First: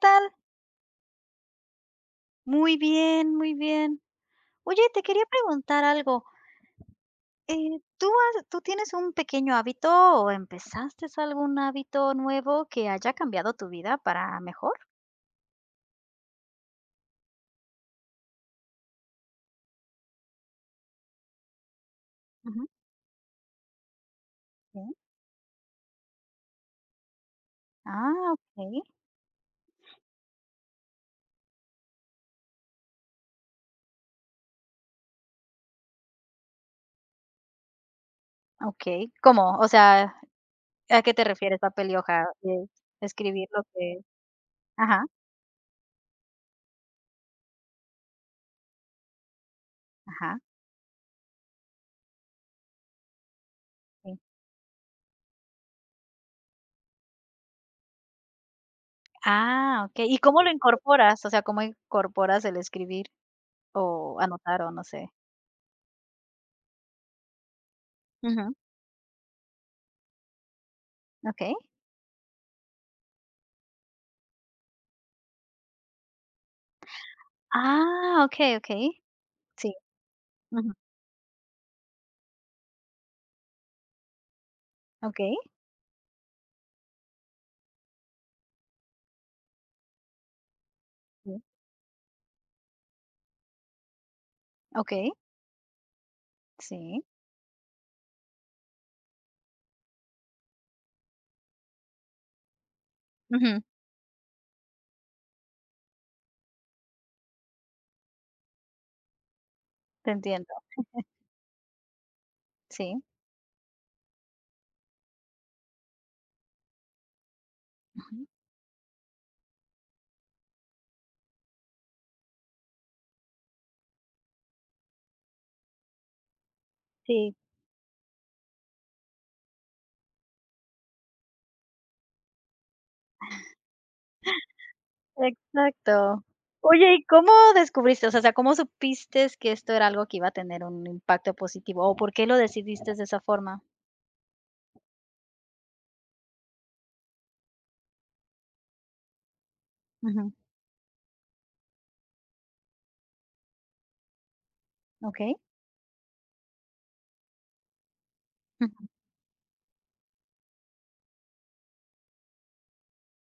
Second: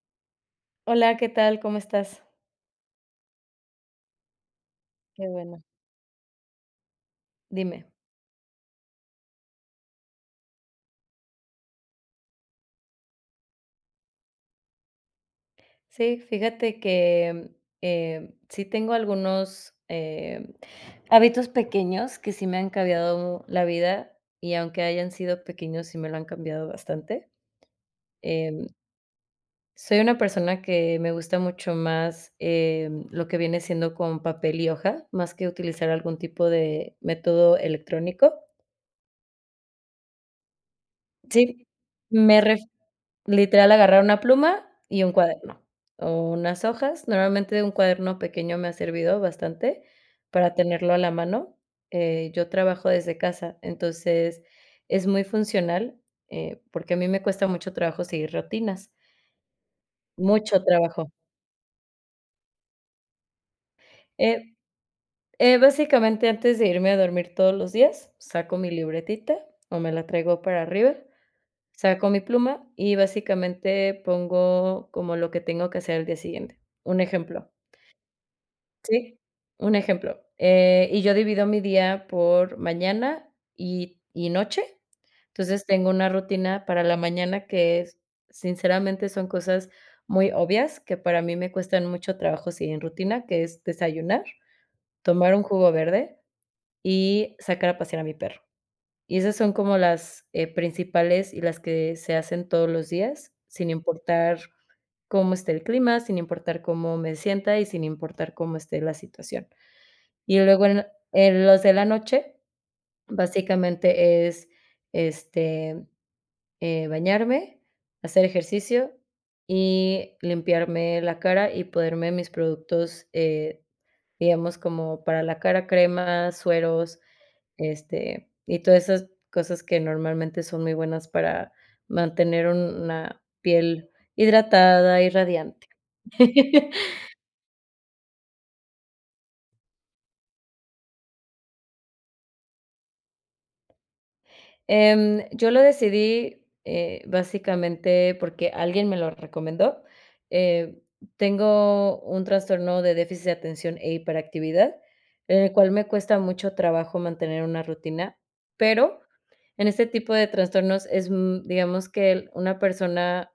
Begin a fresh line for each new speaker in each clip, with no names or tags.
Tal?
Hola, ¿qué tal? ¿Cómo estás?
Muy bien, muy bien. Oye, te quería
Qué bueno.
preguntar algo. Eh,
Dime.
¿tú tú tienes un pequeño hábito o empezaste algún hábito nuevo que haya cambiado tu vida para mejor?
Sí, fíjate que, sí tengo algunos, hábitos pequeños que sí me
Ujú.
han cambiado la vida, y
Sí.
aunque hayan sido pequeños, sí me lo han cambiado bastante.
Ah,
Em,
ok,
Soy una persona que me gusta mucho más, lo que viene siendo con papel y hoja, más que utilizar algún tipo de método electrónico.
ok. ¿Cómo? O sea, ¿a qué te refieres,
Sí,
papel y hoja?
me ref
Escribir lo
literal,
que.
agarrar una pluma y
Ajá,
un cuaderno, o unas hojas. Normalmente un cuaderno pequeño me ha servido bastante
ajá.
para tenerlo a la mano. Yo trabajo desde casa,
Sí.
entonces es muy funcional, porque a mí me cuesta mucho trabajo seguir rutinas,
Ah, ok. ¿Y cómo lo
mucho trabajo.
incorporas? O sea, ¿cómo incorporas el escribir o
Eh,
anotar o no sé?
Básicamente, antes de irme a dormir todos los días,
Ujú.
saco mi libretita o me la traigo para arriba,
Ok.
saco mi pluma y básicamente pongo como lo que tengo que hacer al día siguiente. Un ejemplo.
Ah, ok, ok.
Sí,
Sí.
un ejemplo. Y yo divido mi día por mañana y noche.
Okey.
Entonces, tengo una rutina para la mañana que es sinceramente, son cosas muy obvias que para mí
Sí.
me cuestan mucho trabajo seguir en rutina, que es desayunar,
Okey,
tomar un jugo verde
sí.
y sacar a pasear a mi perro. Y esas son como las, principales y las que se hacen todos los días,
Ujú,
sin importar cómo esté el clima, sin importar cómo me sienta y sin importar cómo esté la situación.
te
Y
entiendo.
luego en los de la noche,
Sí.
básicamente es, este, bañarme,
Ujú.
hacer ejercicio y limpiarme la cara y ponerme mis productos, digamos, como para la cara, cremas, sueros,
Sí,
este, y todas esas cosas que normalmente son muy buenas para mantener una piel hidratada y radiante.
exacto. Oye, ¿y cómo descubriste? O sea, ¿cómo supiste que esto era algo que iba a tener un impacto positivo, o por qué lo decidiste de esa forma?
Yo lo decidí, básicamente porque alguien me lo recomendó.
Ujú,
Eh, Tengo un trastorno de déficit de atención e hiperactividad,
okey.
en el cual me cuesta mucho trabajo mantener una rutina,
Ujú,
pero en este tipo de trastornos es, digamos que una persona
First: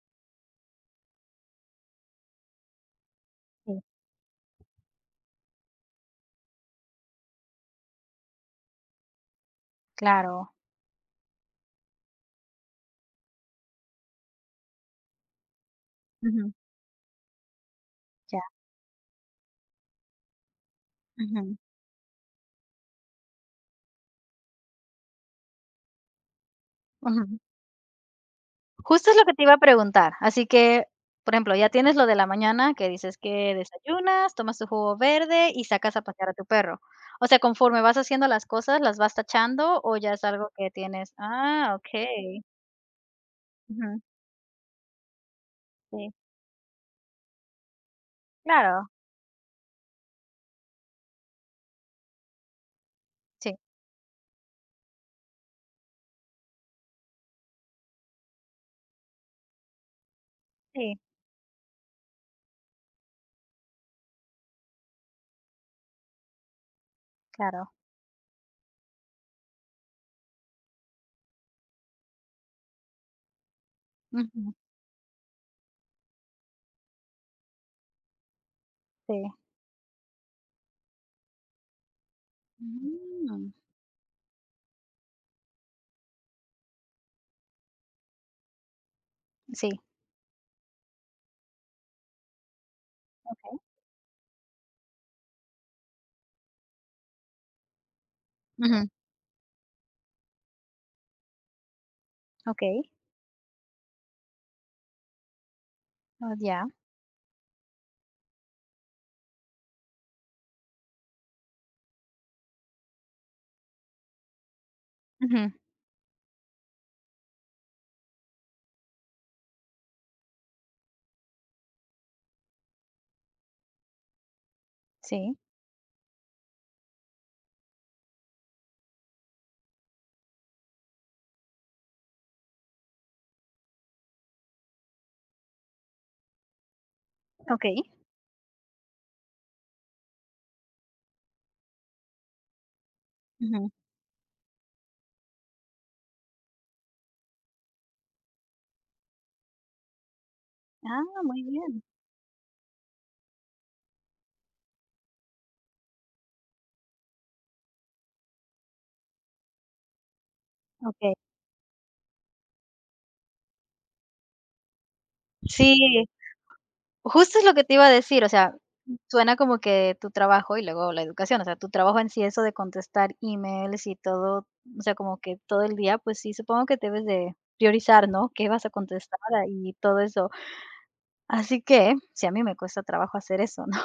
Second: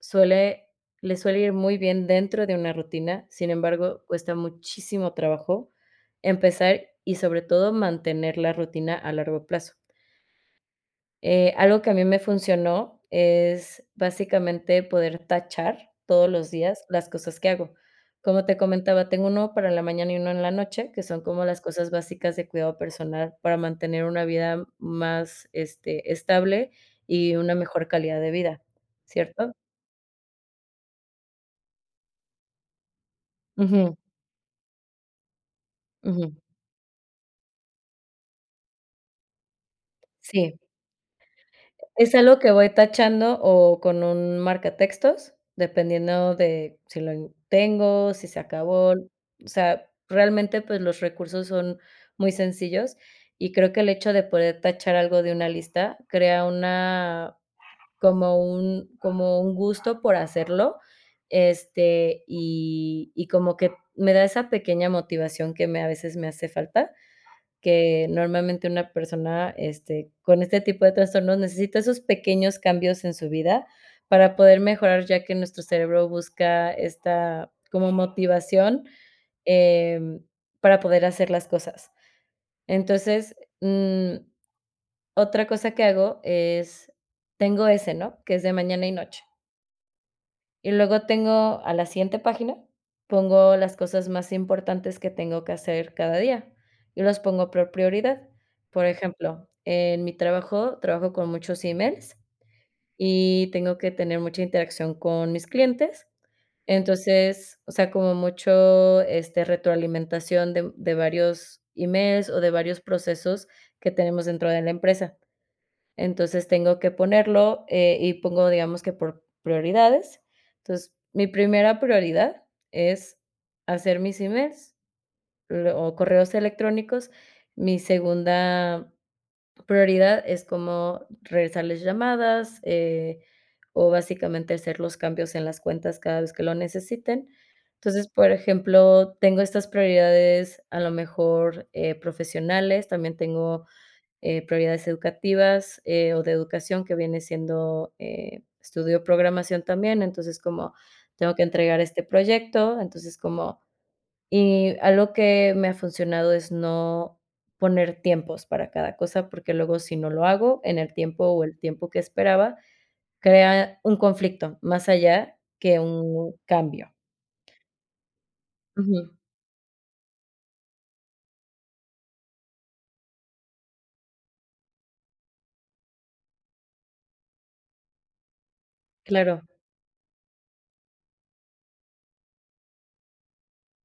suele, le suele ir muy bien dentro de una rutina, sin
sí,
embargo, cuesta muchísimo trabajo empezar y sobre todo mantener la rutina a largo plazo.
claro.
Algo que a mí me funcionó es básicamente poder tachar todos los
Ujú,
días las cosas que hago.
ya.
Como te comentaba, tengo uno para la mañana y uno en la noche, que son como
Ujú,
las cosas básicas de cuidado personal para mantener una vida más, este, estable y
ujú.
una mejor calidad de vida,
Justo es lo que te
¿cierto?
iba a preguntar. Así que, por ejemplo, ya tienes lo de la mañana que dices que
Ujú,
desayunas, tomas tu jugo verde y sacas a pasear
ujú.
a tu perro. O sea, conforme vas haciendo las cosas, ¿las vas tachando o ya es algo
Sí.
que tienes? Ah,
Es algo
okey.
que voy tachando o
Ujú,
con un marcatextos,
sí.
dependiendo de si lo en tengo, si se
Claro,
acabó. O sea, realmente, pues, los recursos son muy sencillos,
sí,
y creo que el hecho de poder tachar algo de una lista crea una como un gusto por hacerlo,
sí,
este, y como que me da esa pequeña motivación que me a veces me hace falta,
claro.
que normalmente una persona, este, con este tipo de trastornos necesita esos pequeños cambios en su vida para
Ujú,
poder mejorar, ya que nuestro cerebro busca esta como motivación,
sí.
em, para poder hacer las cosas. Entonces,
Mm,
otra cosa que hago es tengo ese, ¿no?, que es de mañana y noche.
sí,
Y luego tengo a la siguiente página, pongo
okey.
las cosas más importantes que tengo que hacer cada día y los pongo por prioridad. Por
Ujú,
ejemplo, en mi trabajo, trabajo con muchos emails
okey.
y tengo que tener mucha interacción con mis clientes.
Oh, ya.
Entonces, o sea, como mucho, este, retroalimentación de varios emails o de varios procesos que tenemos dentro de la empresa.
Ujú,
Entonces, tengo que ponerlo, y pongo, digamos que por prioridades. Entonces, mi primera prioridad es hacer mis emails,
sí,
l o correos electrónicos. Mi segunda prioridad es como regresar las llamadas, o básicamente hacer los cambios en las cuentas cada vez que lo necesiten.
okey.
Entonces, por ejemplo, tengo estas prioridades, a lo mejor, profesionales, también tengo
Ujú.
prioridades educativas, o de educación, que viene siendo, estudio programación también, entonces, como
Ah,
tengo
muy
que entregar
bien.
este proyecto, entonces, como y algo que me ha funcionado es no poner tiempos para cada cosa, porque luego si no lo hago en el
Okey.
tiempo o el tiempo que esperaba, crea un conflicto más allá
Sí.
que un cambio.
Justo es lo que te iba a decir, o sea,
Ujú.
suena como que tu trabajo y luego la educación, o sea, tu trabajo en sí, eso de contestar emails y todo, o sea, como que todo el día, pues sí, supongo que debes de priorizar, ¿no? ¿Qué vas a contestar?
Claro,
Y todo eso. Así que, sí, a mí me cuesta trabajo hacer eso, ¿no?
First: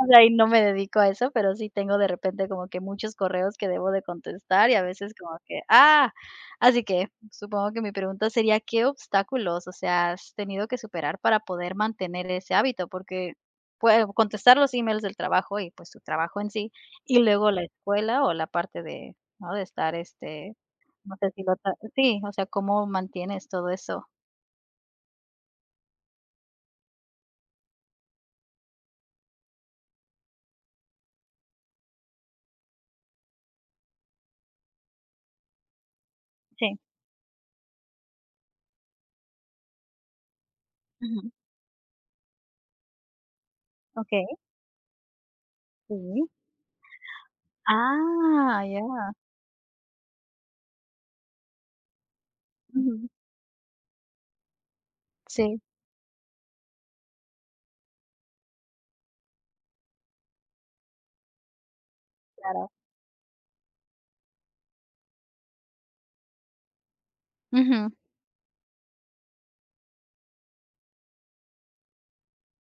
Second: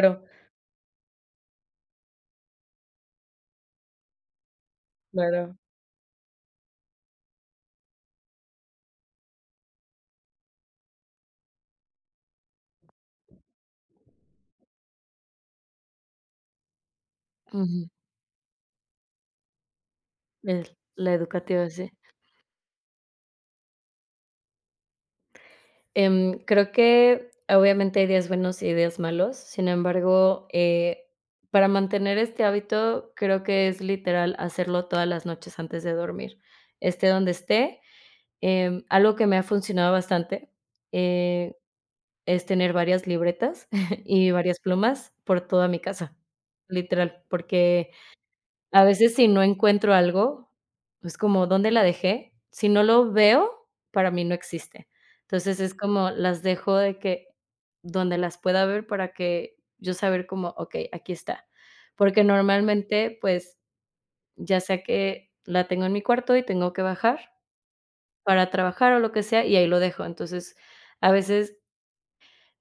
O sea, y no me dedico a eso, pero sí tengo de repente como que muchos correos que debo de contestar y a veces como
claro.
que, así que supongo que mi pregunta sería, ¿qué obstáculos, o sea, has tenido que superar para poder mantener ese hábito? Porque puedo contestar los emails del trabajo y pues tu trabajo en sí, y luego la
Ujú.
escuela o la parte de, ¿no? De estar,
Es la
no sé si
educativa, sí.
sí, o sea, ¿cómo mantienes todo eso?
Creo que obviamente hay días buenos y días malos, sin embargo, para mantener este hábito, creo que es literal hacerlo todas las noches antes de dormir,
Sí.
esté donde esté. Algo que me ha funcionado bastante,
Ujú.
eh, es tener varias libretas
Ok,
y varias plumas por toda mi casa,
sí.
literal, porque
Ah,
a
ya.
veces, si no encuentro algo, es como, ¿dónde la dejé? Si no
Ujú.
lo veo, para mí no existe.
Sí,
Entonces, es como las dejo de que donde las pueda ver para que yo saber como, okey, aquí está. Porque
claro.
normalmente, pues, ya sea que la tengo en mi cuarto y tengo que bajar
Ujú.
para trabajar o lo que sea, y ahí lo dejo. Entonces, a veces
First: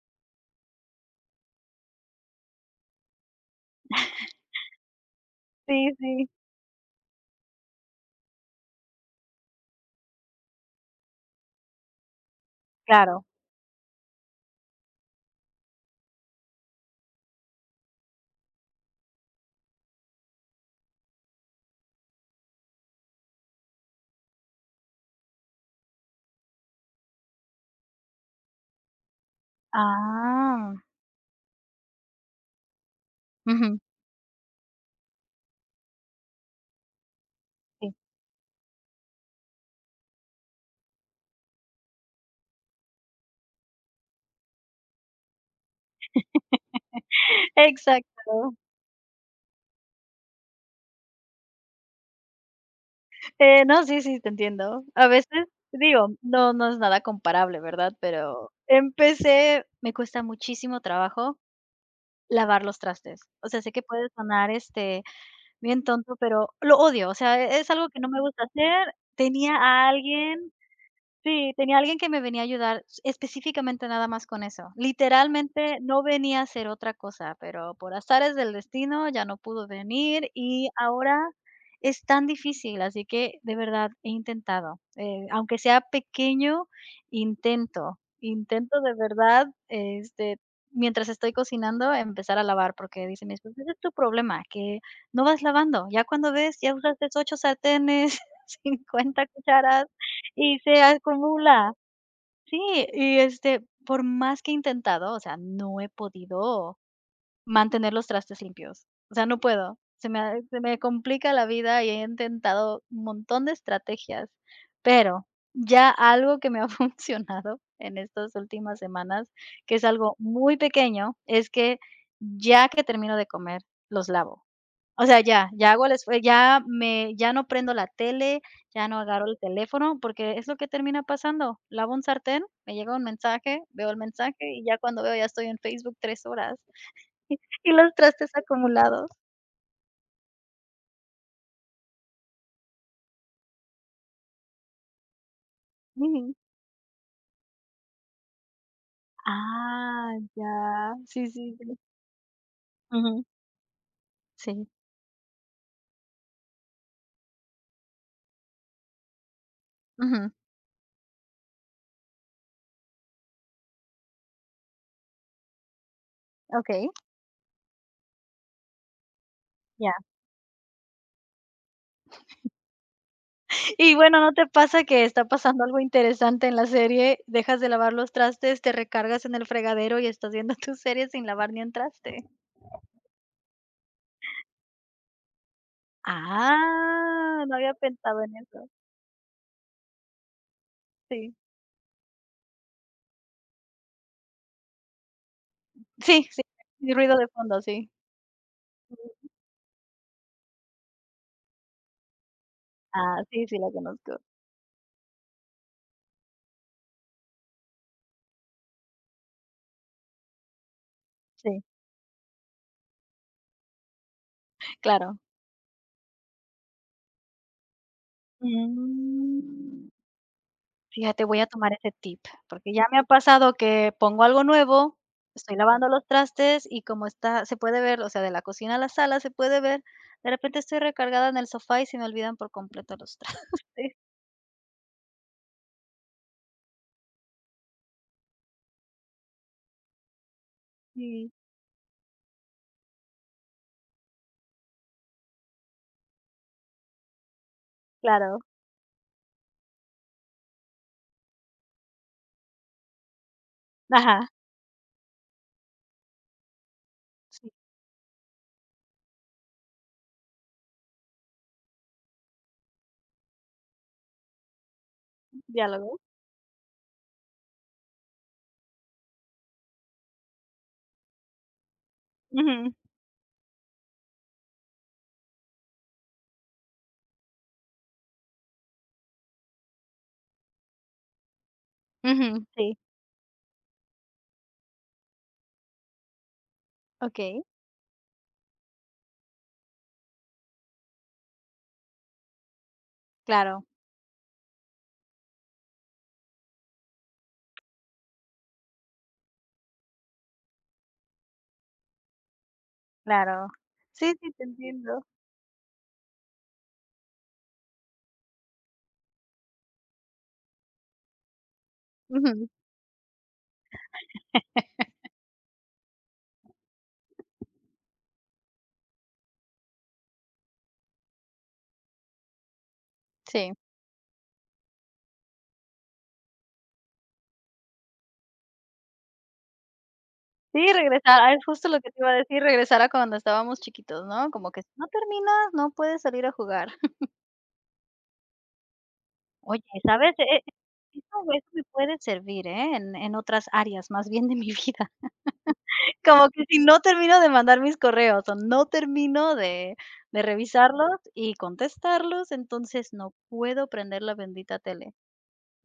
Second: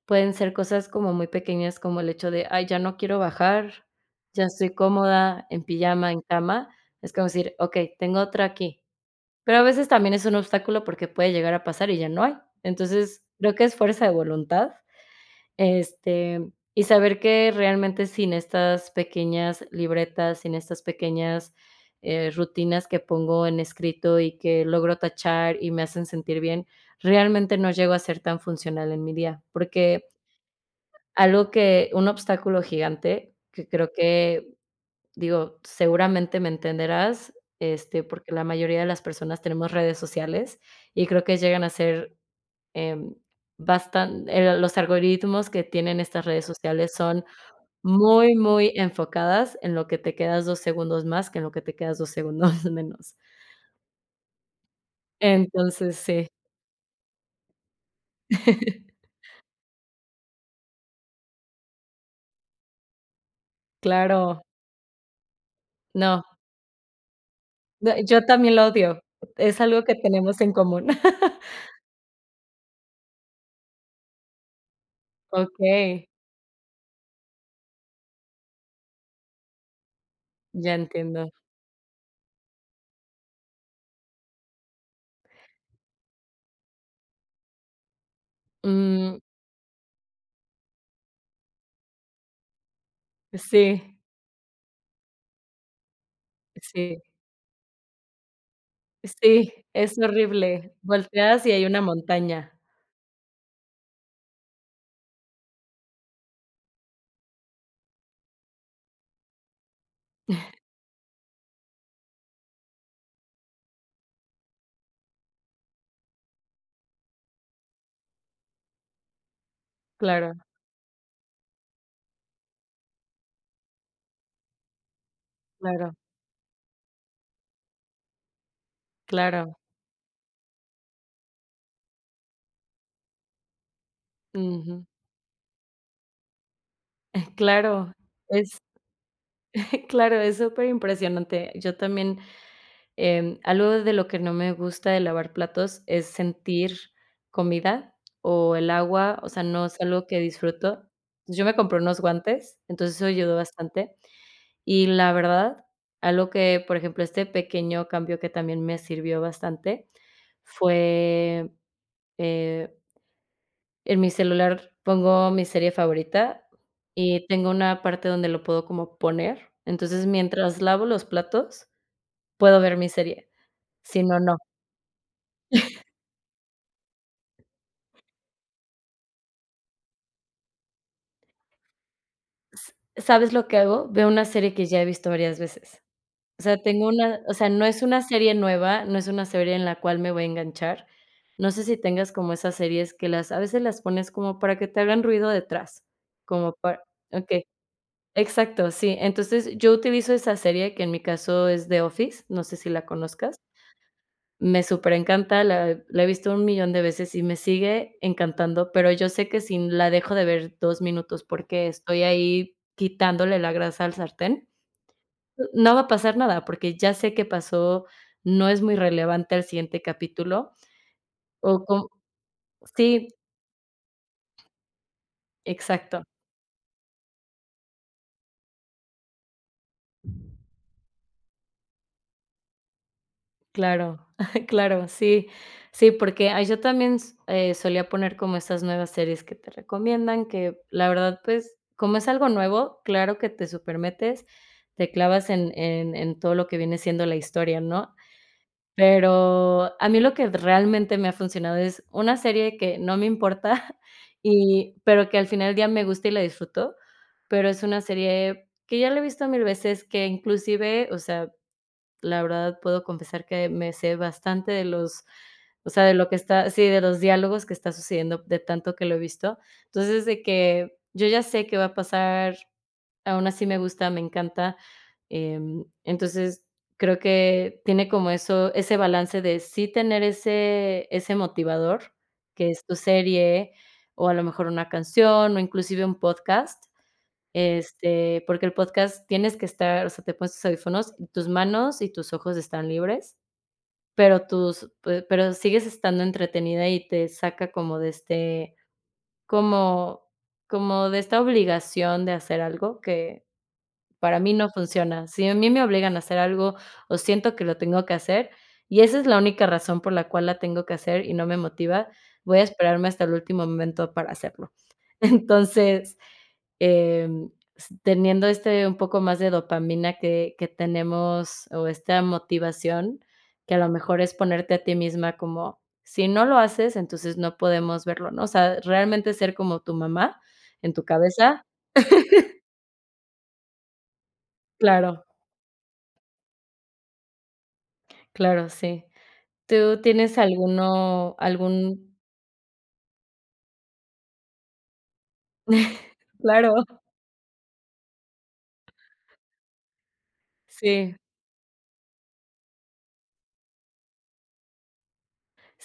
pueden ser cosas como muy pequeñas, como el hecho de: "Ay, ya no quiero bajar, ya estoy cómoda en
Sí,
pijama, en
sí,
cama". Es como decir: "Okey, tengo otra aquí". Pero a veces también es un obstáculo porque puede llegar a pasar y ya no hay. Entonces,
claro.
creo que es fuerza de voluntad, este, y saber que realmente sin estas pequeñas libretas, sin estas pequeñas, rutinas que pongo en escrito y que logro tachar y me hacen sentir bien, realmente no llego a ser tan funcional en mi día, porque
Ah,
algo que un obstáculo gigante, que
ujú,
creo que, digo, seguramente me entenderás,
sí.
este, porque la mayoría de las personas tenemos redes sociales, y creo que llegan a ser, em, bastan los algoritmos que tienen estas redes sociales son muy,
Exacto.
muy enfocadas en lo que te quedas 2 segundos más que en lo que te quedas 2 segundos menos.
No, sí, sí, te entiendo. A veces,
Entonces,
digo,
sí.
no es nada comparable, ¿verdad? Pero empecé me cuesta muchísimo trabajo lavar los trastes. O sea, sé que puede
Claro,
sonar, bien tonto,
no,
pero lo odio, o sea, es algo
no,
que no me
yo
gusta
también lo
hacer.
odio.
Tenía
Es algo
a
que tenemos
alguien
en común.
Sí, tenía alguien que me venía a ayudar específicamente nada más con eso. Literalmente no
Okey.
venía a hacer otra cosa, pero por azares del destino ya no pudo venir y
Ya
ahora
entiendo.
es tan difícil, así que de verdad he intentado, aunque sea pequeño, intento de
Mm,
verdad, mientras estoy cocinando, empezar a lavar, porque dice mi esposo, ese es tu
sí,
problema, que no vas lavando, ya cuando ves, ya
sí,
usaste ocho sartenes, 50
sí,
cucharas
es
y
horrible.
se
Volteas y hay
acumula.
una montaña.
Sí, y, por más que he intentado, o sea, no he podido mantener los trastes limpios. O sea, no puedo. Se me complica la vida y he intentado un montón de estrategias, pero ya algo que me ha funcionado en estas últimas semanas, que es algo
Claro,
muy pequeño, es que ya que termino de comer, los lavo. O sea, ya hago el
claro,
esfue ya me ya no prendo la tele, ya no agarro el
claro.
teléfono, porque es lo que termina pasando. Lavo un sartén, me llega un mensaje, veo el mensaje y ya
Ujú.
cuando veo ya estoy en Facebook 3 horas y
Claro,
los trastes
es
acumulados.
claro, es súper impresionante. Yo también, algo de lo que no me gusta de lavar platos es
Ujú.
sentir comida o el agua, o sea, no es algo
Ah,
que
ya.
disfruto.
Sí,
Yo me
sí, sí.
compré unos guantes, entonces eso
Ujú.
ayudó bastante.
Sí.
Y la verdad, algo que, por ejemplo, este pequeño cambio que también me sirvió bastante
Ujú.
fue, eh, en mi celular pongo mi serie favorita
Okey,
y tengo una parte donde lo puedo como poner.
ya.
Entonces, mientras lavo los platos, puedo ver mi serie.
Y
Si
bueno,
no,
¿no
no.
te pasa que está pasando algo interesante en la serie? ¿Dejas de lavar los trastes, te recargas en el fregadero y estás viendo tu serie sin lavar ni un traste?
¿Sabes lo que hago? Veo una serie que ya he visto varias veces. O sea, tengo una o
Ah,
sea,
no
no
había
es una
pensado
serie
en eso.
nueva, no es una serie en la cual me voy a enganchar.
Sí,
No sé si tengas como esas series que las a veces las pones como para que te hagan ruido detrás,
sí, sí,
como para
y ruido de
okey,
fondo, sí.
exacto, sí. Entonces, yo utilizo esa serie, que en mi caso es The Office, no sé si la
Ah,
conozcas.
sí, sí la conozco.
Me superencanta, la he visto un millón de veces y me sigue encantando, pero yo sé que si la dejo de ver 2 minutos
Sí,
porque estoy ahí quitándole la grasa al sartén,
claro.
no va a pasar nada, porque ya sé qué pasó, no es muy relevante al siguiente
Mm,
capítulo,
fíjate, voy a
o
tomar
con
ese tip, porque ya me ha
sí,
pasado que pongo algo nuevo, estoy lavando
exacto,
los trastes y como está se puede ver, o sea, de la cocina a la sala se puede ver, de repente estoy recargada en el sofá y se me olvidan por completo los trastes.
claro, claro, sí, sí, porque, ah, yo también, s solía poner como estas nuevas series que te recomiendan, que la verdad,
Sí,
pues, como es algo nuevo, claro que te supermetes, te clavas en todo lo que viene siendo la historia, ¿no?
claro.
Pero a mí lo que realmente me ha funcionado es una serie que no me importa
Ajá,
pero que al final del día me gusta y la disfruto, pero
sí,
es una serie que ya la he visto mil veces, que inclusive, o sea, la verdad puedo confesar que me sé bastante de los o sea, de
diálogo.
lo que está sí, de los diálogos que está sucediendo de tanto que lo he visto. Entonces, de que yo ya sé qué va a pasar
Ujú,
aún así me gusta, me encanta. Entonces, creo que tiene como eso ese balance de sí tener ese motivador,
ujú,
que es tu
sí,
serie, o a lo mejor una canción, o inclusive un podcast,
okey,
este, porque el podcast tienes que estar, o sea, te pones tus audífonos, y tus manos y tus ojos están libres,
claro.
pero tus pe pero sigues estando entretenida y te saca como de este como como de esta obligación de hacer algo que
Claro. Sí,
para
sí,
mí
te
no
entiendo.
funciona. Si a mí me obligan a hacer algo o siento que lo tengo que hacer, y esa es la única razón por la cual la tengo que hacer y no me motiva, voy a
Ujú,
esperarme hasta el último momento para hacerlo. Entonces, em, s teniendo este un poco más de dopamina que tenemos o esta motivación,
sí.
que a lo mejor es ponerte a ti misma como, si no lo haces, entonces no podemos verlo, ¿no? O sea, realmente ser como tu mamá
Sí,
en tu
es
cabeza.
justo lo que te iba a decir, regresar a cuando estábamos chiquitos, ¿no? Como que si no
Claro,
terminas, no puedes salir a jugar.
claro, sí.
Oye,
¿Tú
¿sabes?
tienes
Eso
alguno
eso me
algún?
puede servir, ¿eh? En otras áreas, más bien de mi vida. Como que
Claro,
si no termino de mandar mis correos, o no termino de
sí,
revisarlos y contestarlos, entonces no puedo prender la bendita tele.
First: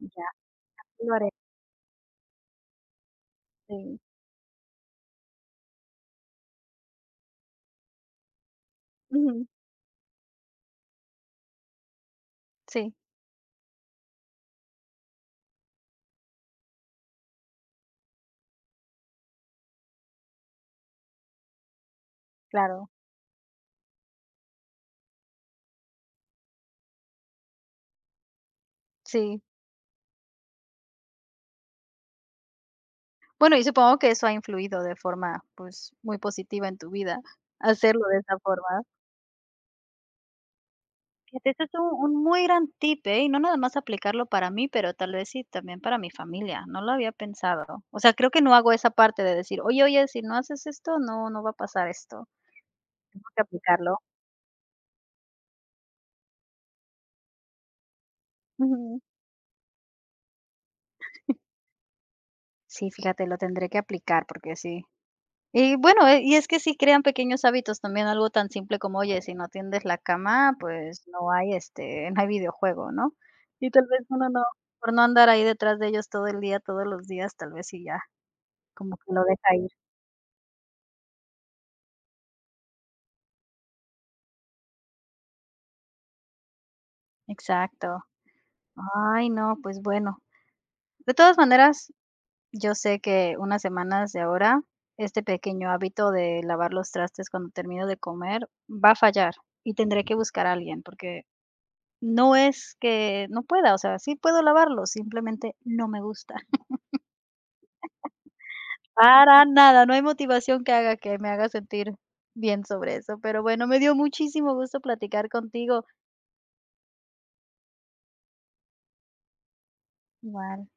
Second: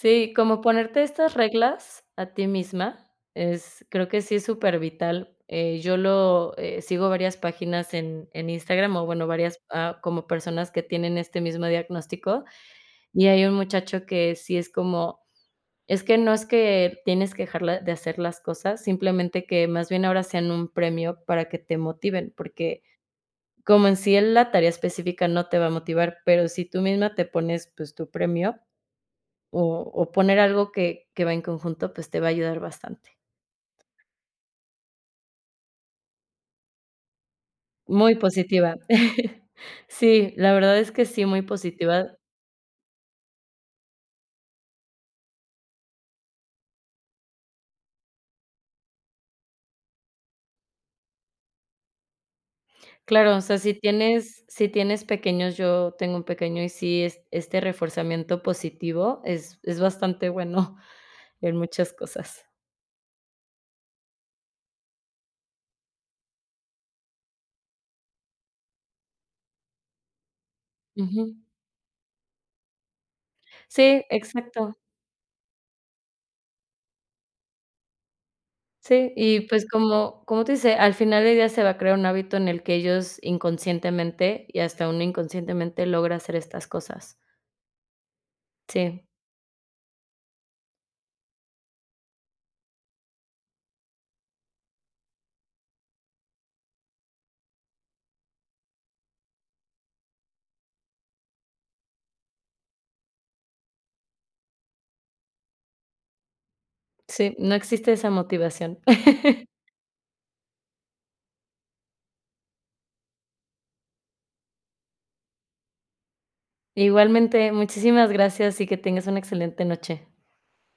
Ya,
como ponerte
lo haré.
estas reglas a ti misma es
Sí.
creo que sí es supervital. Yo lo, sigo varias páginas en Instagram, o bueno,
Ujú.
varias, como personas que tienen este mismo diagnóstico,
Sí,
y hay un muchacho que sí es como, es que no es que tienes que dejar la de hacer las cosas, simplemente que más bien ahora sean un premio para que te motiven, porque
claro.
como en sí en la tarea específica no te va a motivar, pero si tú misma te pones, pues, tu premio
Sí.
o o poner algo que va en conjunto, pues, te va a ayudar bastante.
Bueno, y supongo que eso ha influido de forma, pues, muy positiva en tu vida, hacerlo
Muy
de esa
positiva.
forma.
Sí, la verdad es que sí, muy
Fíjate, eso es un
positiva.
un muy gran tip, ¿eh? Y no nada más aplicarlo para mí, pero tal vez sí también para mi familia, no lo había pensado. O sea, creo que no hago esa parte de decir: "Oye, oye, si no haces esto, no no va a pasar esto". Tengo
Claro, o
que
sea,
aplicarlo.
si tienes pequeños, yo tengo un pequeño y sí, es este reforzamiento
Ujú.
positivo es bastante bueno en muchas cosas.
Sí, fíjate, lo tendré que aplicar porque sí. Y bueno, y es que sí crean pequeños hábitos también, algo tan simple como, oye, si no tiendes la cama, pues no
Ujú.
hay, no hay videojuego, ¿no? Y tal vez
Sí,
uno no,
exacto.
por no andar ahí detrás de ellos todo el día, todos los días, tal vez sí ya, como que
Sí,
lo
y
deja
pues
ir.
como como tú dices, al final del día se va a crear un hábito en el que ellos inconscientemente, y hasta uno inconscientemente logra hacer estas cosas.
Exacto.
Sí,
Ay, no, pues bueno. De todas maneras, yo sé que unas semanas de ahora, este pequeño hábito de lavar los trastes cuando termino de comer va a fallar y tendré que buscar a alguien porque no es que no pueda, o sea, sí puedo lavarlo, simplemente no me gusta.
sí, no existe esa motivación.
Para nada, no hay motivación que haga que me haga sentir bien sobre eso. Pero bueno, me dio muchísimo gusto platicar contigo.
Igualmente, muchísimas gracias y que tengas una excelente noche.
Igual.